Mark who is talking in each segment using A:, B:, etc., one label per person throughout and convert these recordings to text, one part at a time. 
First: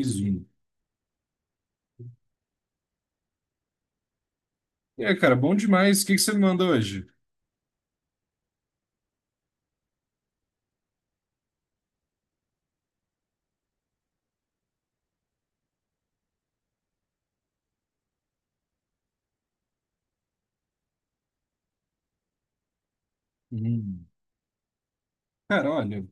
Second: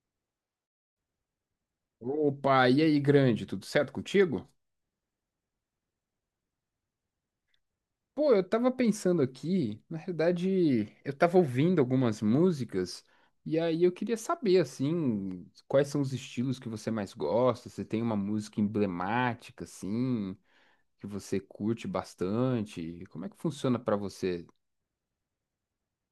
A: Zoom.
B: Opa, e aí, grande, tudo certo contigo?
A: É, cara, bom demais. O que que você me manda hoje?
B: Pô, eu tava pensando aqui, na realidade, eu tava ouvindo algumas músicas e aí eu queria saber, assim, quais são os estilos que você mais gosta, se tem uma música emblemática, assim, que você curte bastante, como é que funciona pra
A: Hum.
B: você?
A: Cara, olha,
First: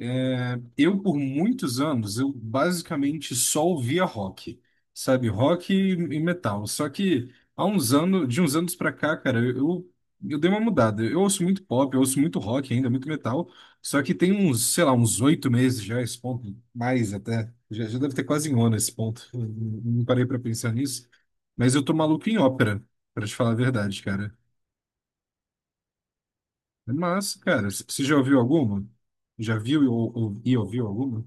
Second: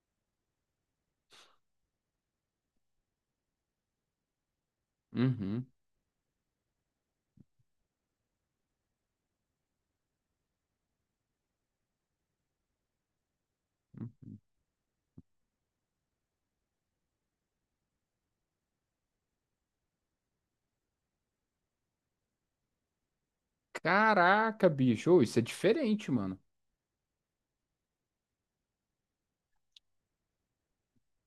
A: é, eu, por muitos anos, eu basicamente só ouvia rock, sabe?
B: Uhum.
A: Rock e metal. Só que há uns anos, de uns anos pra cá, cara, eu dei uma mudada. Eu ouço muito pop, eu ouço muito rock ainda, muito metal. Só que tem uns, sei lá, uns 8 meses já, esse ponto, mais até. Já deve ter quase um ano esse ponto. Eu não parei pra pensar nisso. Mas eu tô maluco em ópera, pra te falar a verdade, cara.
B: Caraca, bicho, ô, isso é diferente, mano.
A: Mas, cara, você já ouviu alguma? Já viu e ouviu alguma?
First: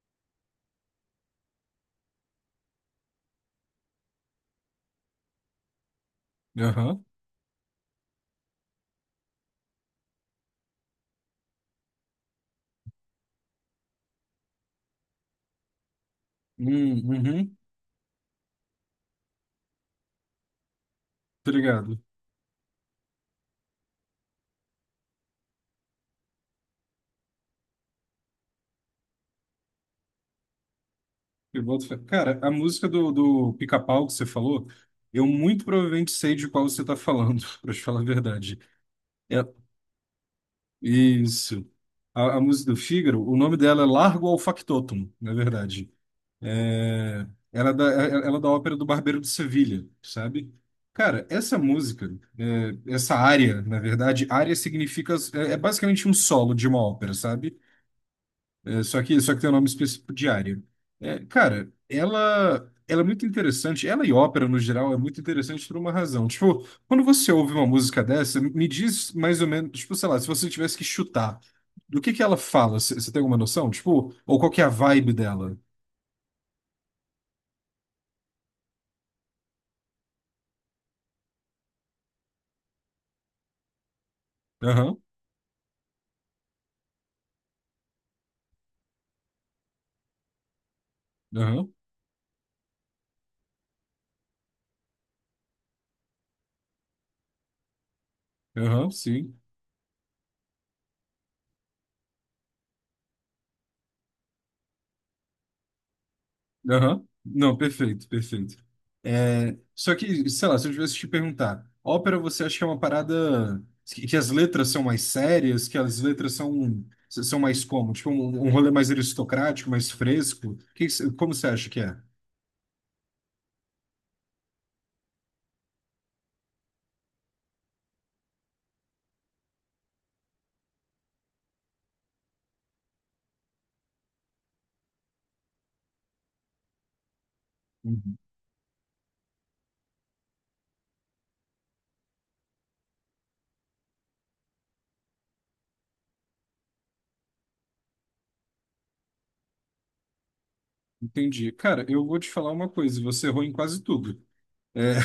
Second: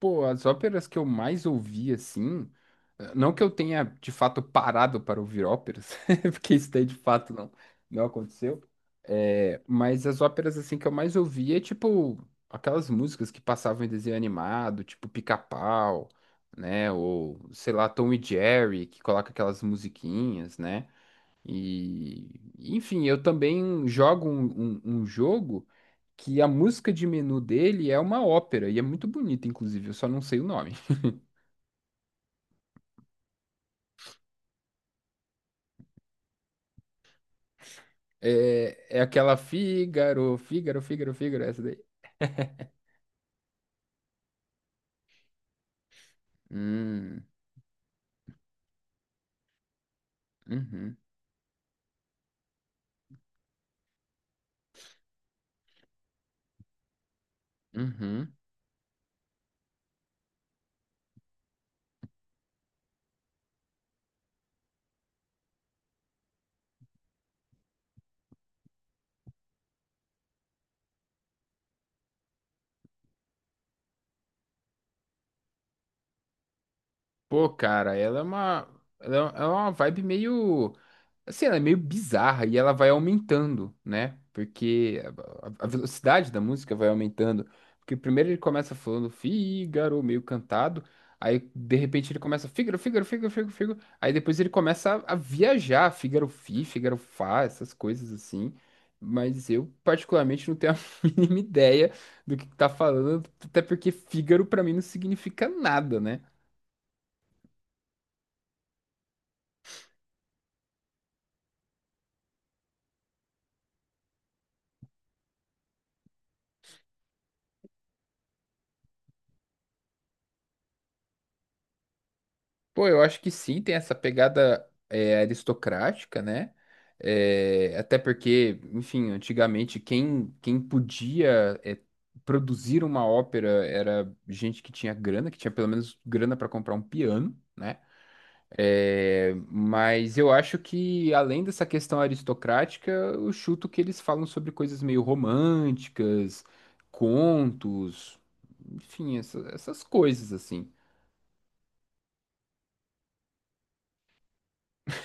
B: Pô, as óperas que eu mais ouvi, assim, não que eu tenha de fato parado para ouvir óperas, porque isso daí de
A: Aham.
B: fato não aconteceu, mas as óperas, assim, que eu mais ouvi é tipo aquelas músicas que passavam em desenho animado, tipo Pica-Pau, né, ou
A: Uhum,
B: sei lá, Tom e Jerry, que coloca aquelas musiquinhas, né,
A: obrigado.
B: e, enfim, eu também jogo um jogo que a música de menu dele é uma ópera e é muito bonita, inclusive, eu só não sei o nome.
A: Eu boto fé. Cara, a música do Pica-Pau que você falou, eu muito provavelmente sei de qual você está falando, para te falar a verdade.
B: É aquela
A: É,
B: Fígaro, Fígaro, Fígaro, Fígaro, essa
A: isso.
B: daí.
A: A música do Fígaro, o nome dela é Largo ao Factotum, na verdade.
B: Hum,
A: É, ela é da ópera do Barbeiro de Sevilha, sabe?
B: uhum,
A: Cara, essa música, é, essa área, na verdade, área significa, é basicamente um solo de uma ópera, sabe?
B: uhum.
A: É, só que tem um nome específico diário. É, cara, ela é muito interessante. Ela e ópera, no geral, é muito interessante por uma razão. Tipo, quando você ouve uma música dessa, me diz mais ou menos, tipo, sei lá, se você tivesse que chutar, do que ela fala? Você tem alguma noção? Tipo, ou qual que é a vibe dela?
B: Pô, cara, ela é uma vibe meio. Assim, ela é meio bizarra e ela vai aumentando, né?
A: Aham,
B: Porque a velocidade da música vai aumentando. Porque primeiro ele começa falando Fígaro, meio cantado. Aí,
A: aham,
B: de repente, ele começa Fígaro, Fígaro, Fígaro, Fígaro, Fígaro. Aí depois ele começa a viajar, Fígaro Fi, Fígaro Fá, essas coisas assim.
A: aham, sim.
B: Mas eu, particularmente, não tenho a mínima ideia do que tá falando. Até porque Fígaro, pra mim, não significa nada, né?
A: Aham. Não, perfeito, perfeito. É, só que, sei lá, se eu tivesse que te perguntar, ópera você acha que é uma parada que as letras são mais sérias, que as letras são mais como? Tipo, um rolê mais aristocrático, mais fresco? Como você acha que é?
B: Pô, eu acho que sim, tem essa pegada aristocrática, né? É, até porque, enfim, antigamente quem podia produzir uma ópera era gente que tinha grana, que tinha pelo menos grana para comprar um piano, né?
A: Uhum.
B: É, mas eu acho que, além dessa questão aristocrática, eu chuto que eles falam sobre coisas meio românticas, contos, enfim, essas coisas assim.
A: Entendi. Cara, eu vou te falar uma coisa, você errou em quase tudo. É...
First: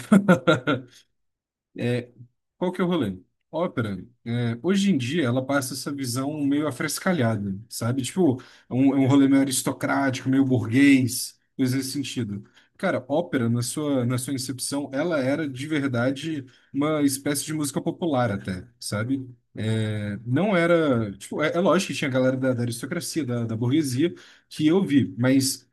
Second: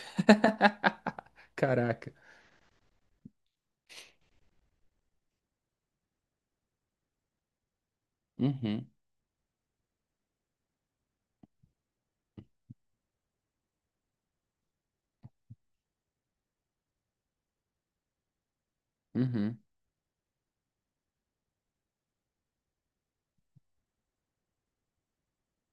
A: É,
B: Caraca.
A: qual que é o rolê? Ópera, é, hoje em dia, ela passa essa visão meio afrescalhada, sabe? Tipo, é
B: Uhum,
A: um, é um rolê meio aristocrático, meio burguês, coisa nesse sentido. Cara, ópera, na sua incepção, ela era de verdade uma espécie de música popular até, sabe?
B: uhum.
A: É, não era. Tipo, é lógico que tinha a galera da aristocracia, da burguesia, que eu vi, mas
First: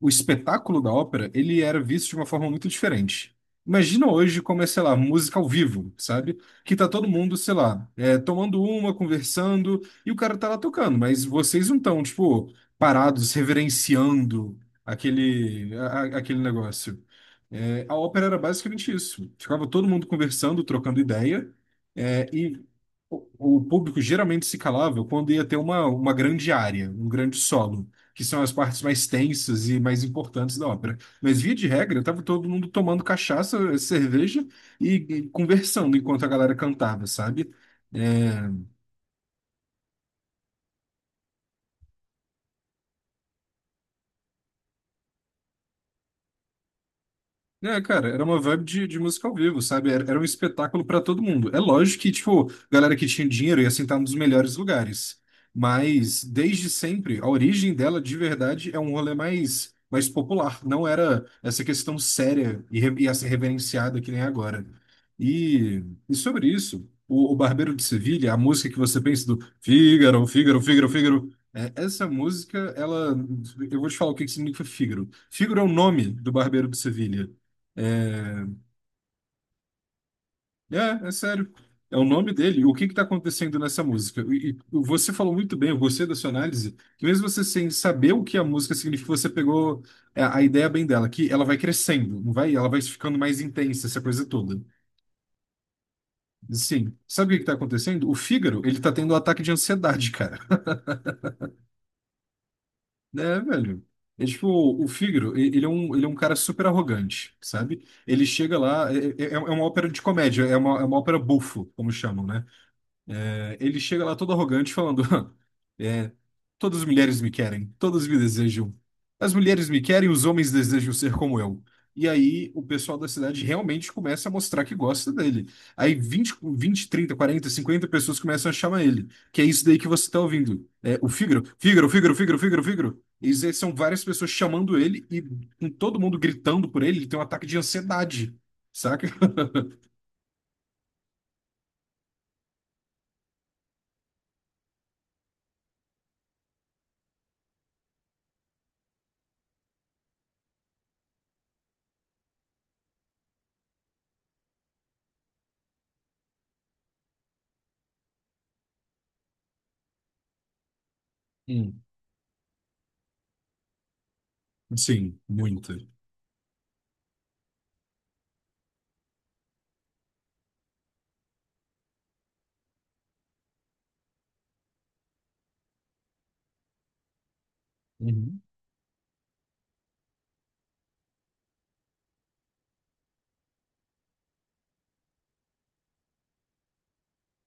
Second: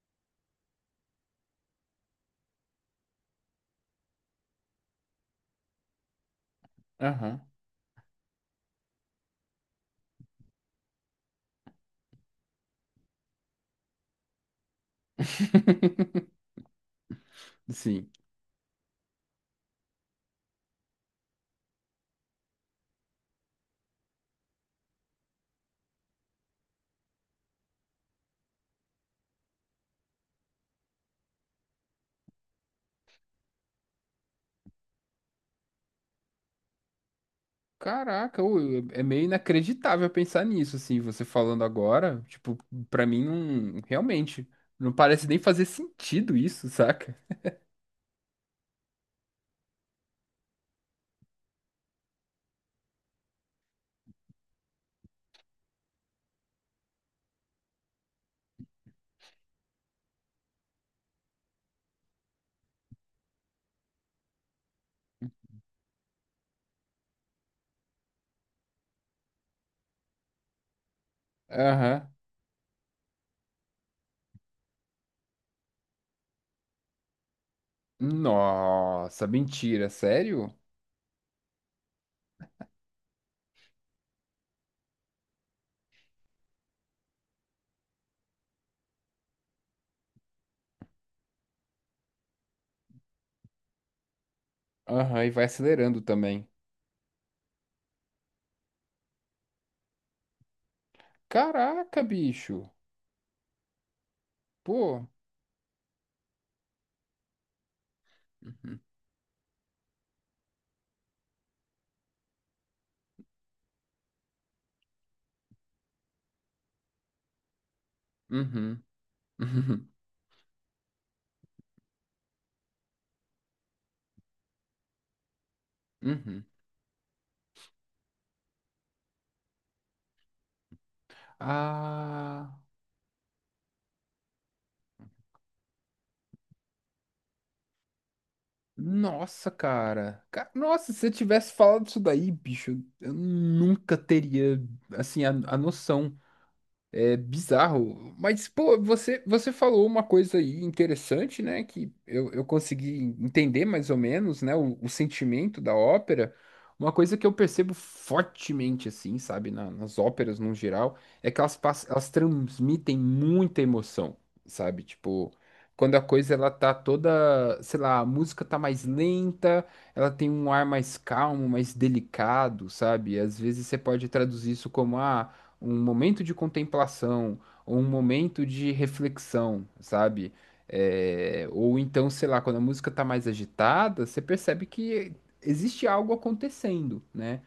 A: o espetáculo da ópera, ele era visto de uma forma muito diferente. Imagina hoje como é, sei lá, música ao vivo, sabe? Que tá todo mundo,
B: Aham.
A: sei lá, é, tomando uma, conversando, e o cara tá lá tocando, mas vocês não estão, tipo, parados, reverenciando aquele, a- a- aquele negócio. É, a
B: Sim.
A: ópera era basicamente isso. Ficava todo mundo conversando, trocando ideia, é, e o, o público geralmente se calava quando ia ter uma grande área, um grande solo que são as partes mais tensas e mais importantes da ópera. Mas, via de regra, estava todo mundo tomando cachaça, cerveja e conversando enquanto a galera cantava, sabe?
B: Caraca, ô,
A: É,
B: é meio inacreditável pensar nisso, assim, você falando agora, tipo, pra mim não, realmente, não parece nem fazer sentido isso, saca?
A: É, cara, era uma vibe de música ao vivo, sabe? Era um espetáculo pra todo mundo. É lógico que, tipo, galera que tinha dinheiro ia sentar nos melhores lugares. Mas, desde sempre, a origem dela, de verdade, é um rolê mais popular. Não era essa questão séria e assim, reverenciada que nem é agora. E sobre isso, o Barbeiro de Sevilha, a música que você pensa do Fígaro, Fígaro, Fígaro, Fígaro, é, essa
B: Aham.
A: música, ela. Eu vou te falar o que que significa Fígaro. Fígaro é o nome do Barbeiro de Sevilha. É,
B: Nossa, mentira, sério?
A: é sério. É o nome dele. O que está acontecendo nessa música? E você falou muito bem, eu gostei da sua análise, que mesmo você sem saber o que a música significa, você pegou a ideia bem dela, que ela vai crescendo, não vai? Ela vai ficando mais intensa, essa coisa toda.
B: Aham, e vai acelerando também.
A: Sim. Sabe o que está acontecendo? O Fígaro, ele tá tendo um ataque de ansiedade, cara.
B: Caraca, bicho.
A: É, velho. É tipo, o
B: Pô.
A: Fígaro, ele é um, ele é um, cara super arrogante, sabe? Ele chega lá, é uma ópera de comédia, é uma ópera bufo, como chamam, né? Ele chega lá todo arrogante falando: é, todas as mulheres me querem, todas me desejam.
B: Uhum.
A: As mulheres me querem, os homens desejam ser como eu. E aí o pessoal da cidade realmente começa a mostrar que gosta dele. Aí
B: Uhum.
A: vinte
B: Uhum.
A: vinte trinta quarenta cinquenta pessoas começam a chamar ele. Que é isso daí que você está ouvindo. É, o Fígaro, Fígaro, Fígaro, Fígaro,
B: Ah.
A: Fígaro, Fígaro. E aí são várias pessoas chamando ele e, com todo mundo gritando por ele, ele tem um ataque de ansiedade, saca?
B: Nossa, cara. Nossa, se você tivesse falado isso daí, bicho, eu nunca teria, assim, a noção. É bizarro. Mas, pô, você falou uma coisa aí interessante, né? Que eu consegui entender mais ou menos, né? O sentimento da ópera. Uma coisa que eu percebo fortemente, assim, sabe? Nas óperas, no geral, é que elas,
A: Hum.
B: pass- elas transmitem muita emoção, sabe?
A: Sim,
B: Tipo,
A: muita.
B: quando a coisa, ela tá toda, sei lá, a música tá mais lenta, ela tem um ar mais calmo, mais delicado, sabe? Às vezes você pode traduzir isso como, ah, um momento de contemplação, ou um
A: Uhum.
B: momento de reflexão, sabe? É, ou então, sei lá, quando a música tá mais agitada, você percebe que existe algo acontecendo, né?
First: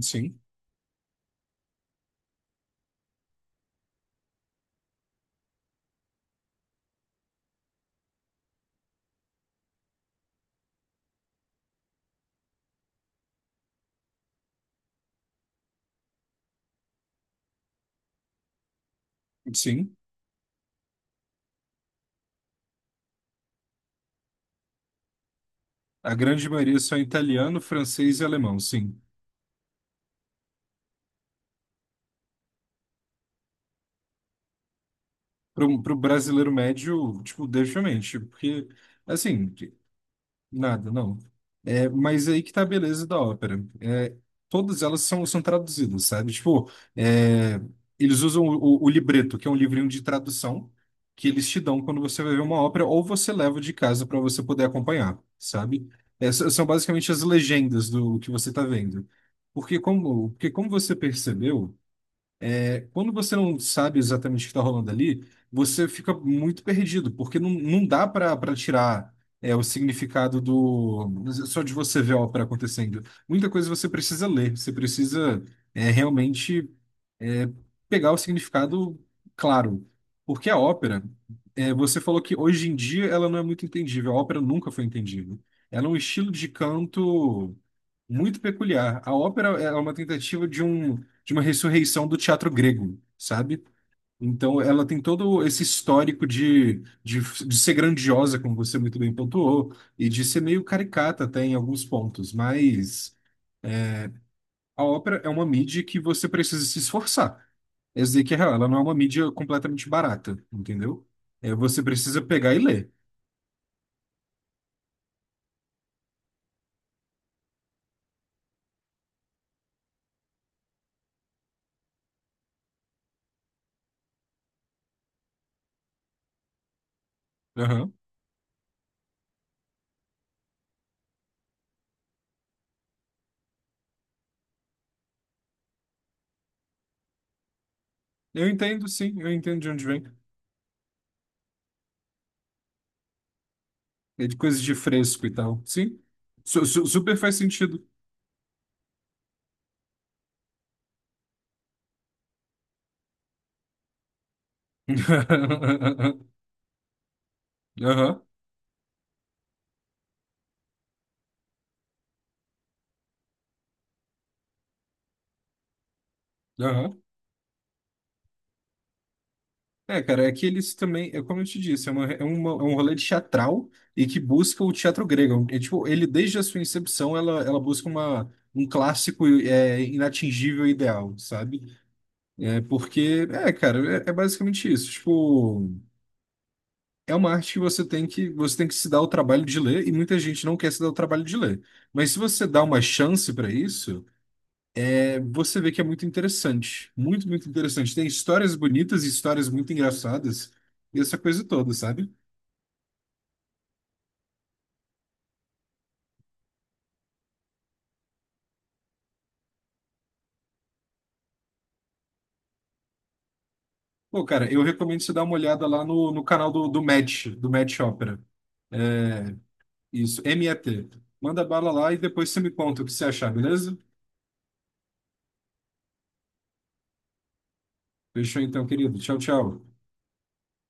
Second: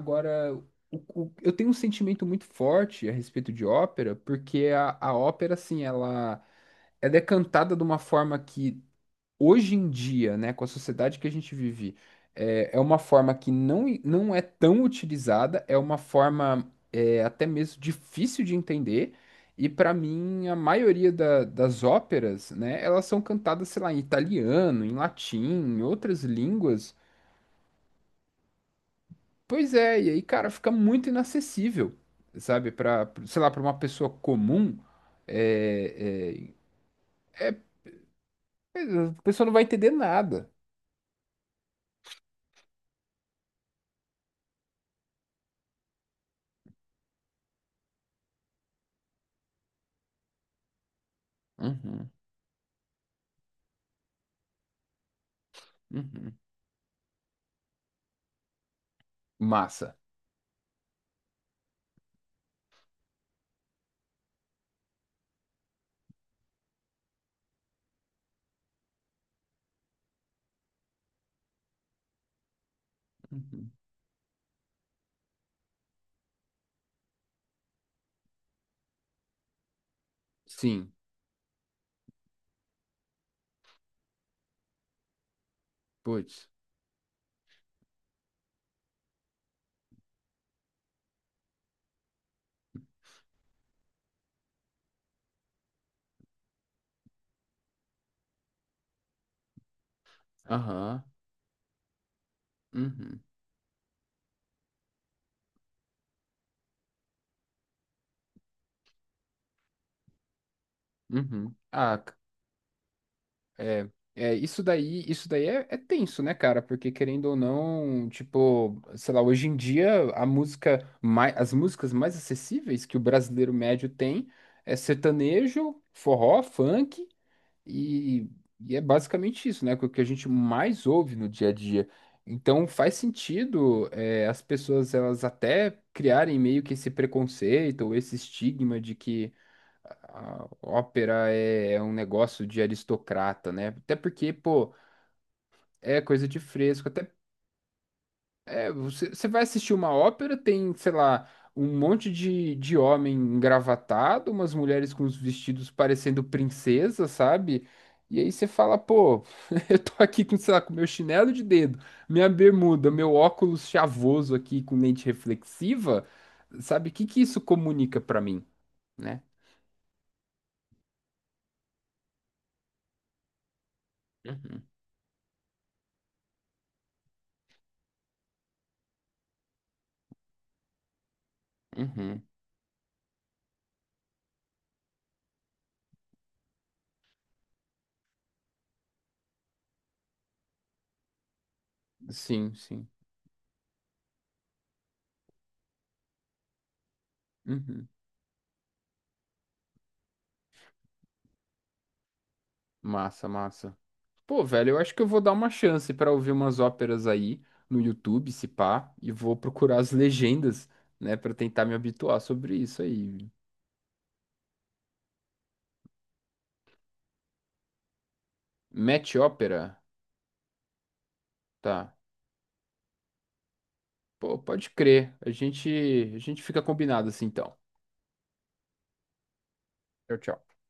A: Sim.
B: eu tenho um sentimento muito forte a respeito de ópera, porque a ópera, assim, ela, é cantada de uma forma que hoje em dia, né, com a sociedade que a gente vive, é uma forma que não é tão utilizada, é uma forma até mesmo difícil de entender. E para
A: Sim,
B: mim, a maioria das óperas, né, elas são cantadas, sei lá, em italiano, em latim, em
A: a
B: outras
A: grande maioria
B: línguas.
A: só é italiano, francês e alemão, sim.
B: Pois é, e aí, cara, fica muito inacessível, sabe? Para, sei lá, para uma pessoa comum,
A: Para o
B: é,
A: brasileiro médio, tipo,
B: é, é,
A: definitivamente, porque,
B: a pessoa
A: assim,
B: não vai entender nada.
A: nada, não. É, mas aí que tá a beleza da ópera. É, todas elas são traduzidas, sabe? Tipo, é, eles usam o libreto, que é um livrinho de tradução, que eles te dão quando
B: Uhum,
A: você vai ver uma ópera, ou você leva de casa para você poder acompanhar, sabe?
B: uhum.
A: Essas são basicamente as legendas do que você tá vendo. Porque
B: Massa.
A: como, porque como você percebeu, é, quando você não sabe exatamente o que está rolando ali, você fica muito perdido, porque não dá para tirar é, o significado do só de você ver a ópera acontecendo. Muita coisa
B: Uhum.
A: você precisa ler, você precisa é, realmente é, pegar o significado claro. Porque a
B: Sim,
A: ópera, é, você falou que hoje em dia ela não é muito entendível, a ópera nunca foi entendível. Ela é um estilo de
B: putz.
A: canto muito peculiar. A ópera é uma tentativa de uma ressurreição do teatro grego, sabe? Então, ela tem todo esse histórico de, de ser grandiosa, como você muito bem pontuou, e de ser meio
B: Aham.
A: caricata até em alguns pontos, mas
B: Uhum.
A: a ópera é uma mídia que você precisa se esforçar. Essa dizer que é real, ela não é uma mídia completamente barata, entendeu? É,
B: Uhum.
A: você
B: Ah,
A: precisa pegar e ler.
B: é, isso daí, é tenso, né, cara? Porque querendo ou não, tipo, sei lá, hoje em dia as músicas mais acessíveis que o brasileiro médio tem é sertanejo, forró, funk.
A: Aham.
B: E, e é basicamente isso, né, que é o que a gente mais ouve no dia a dia. Então faz sentido, as pessoas elas até criarem meio que esse preconceito ou esse
A: Eu
B: estigma
A: entendo,
B: de
A: sim, eu
B: que
A: entendo de onde vem.
B: a ópera é um negócio de aristocrata, né? Até
A: É
B: porque,
A: de coisas de
B: pô,
A: fresco e tal. Sim,
B: é coisa de
A: Su- su-
B: fresco. Até
A: super faz sentido.
B: você vai assistir uma ópera, tem, sei lá, um monte de homem engravatado, umas mulheres com os vestidos parecendo princesa, sabe? E
A: Aham,
B: aí você fala, pô, eu tô aqui com, sei lá, com meu chinelo de dedo, minha bermuda, meu óculos chavoso aqui com lente reflexiva, sabe? O
A: aham.
B: que que isso comunica pra mim, né?
A: É, cara, é que eles também, é como eu te disse, é um rolê de teatral e que busca
B: Uhum,
A: o teatro grego. É, tipo, ele, desde a sua incepção, ela busca um clássico é, inatingível e ideal, sabe?
B: uhum.
A: É, porque, é, cara, é basicamente isso. Tipo, é uma arte que você tem que se dar o trabalho de ler e muita gente não quer se dar o trabalho de ler. Mas se você
B: Sim,
A: dá uma
B: sim.
A: chance para isso, é, você vê que é muito interessante. Muito, muito
B: Uhum.
A: interessante. Tem histórias bonitas e histórias muito engraçadas e essa coisa toda, sabe?
B: Massa, massa. Pô, velho, eu acho que eu vou dar uma chance pra ouvir umas óperas aí no YouTube, se pá, e vou procurar as legendas, né, pra tentar me habituar sobre isso aí.
A: Pô, cara, eu recomendo você dar uma olhada lá no canal do Match Opera.
B: Match
A: É,
B: ópera?
A: isso, MET. Manda bala lá
B: Tá.
A: e depois você me conta o que você achar, beleza?
B: Pô, pode crer. A gente fica combinado assim, então.
A: Fechou então, querido. Tchau, tchau.
B: Tchau, tchau.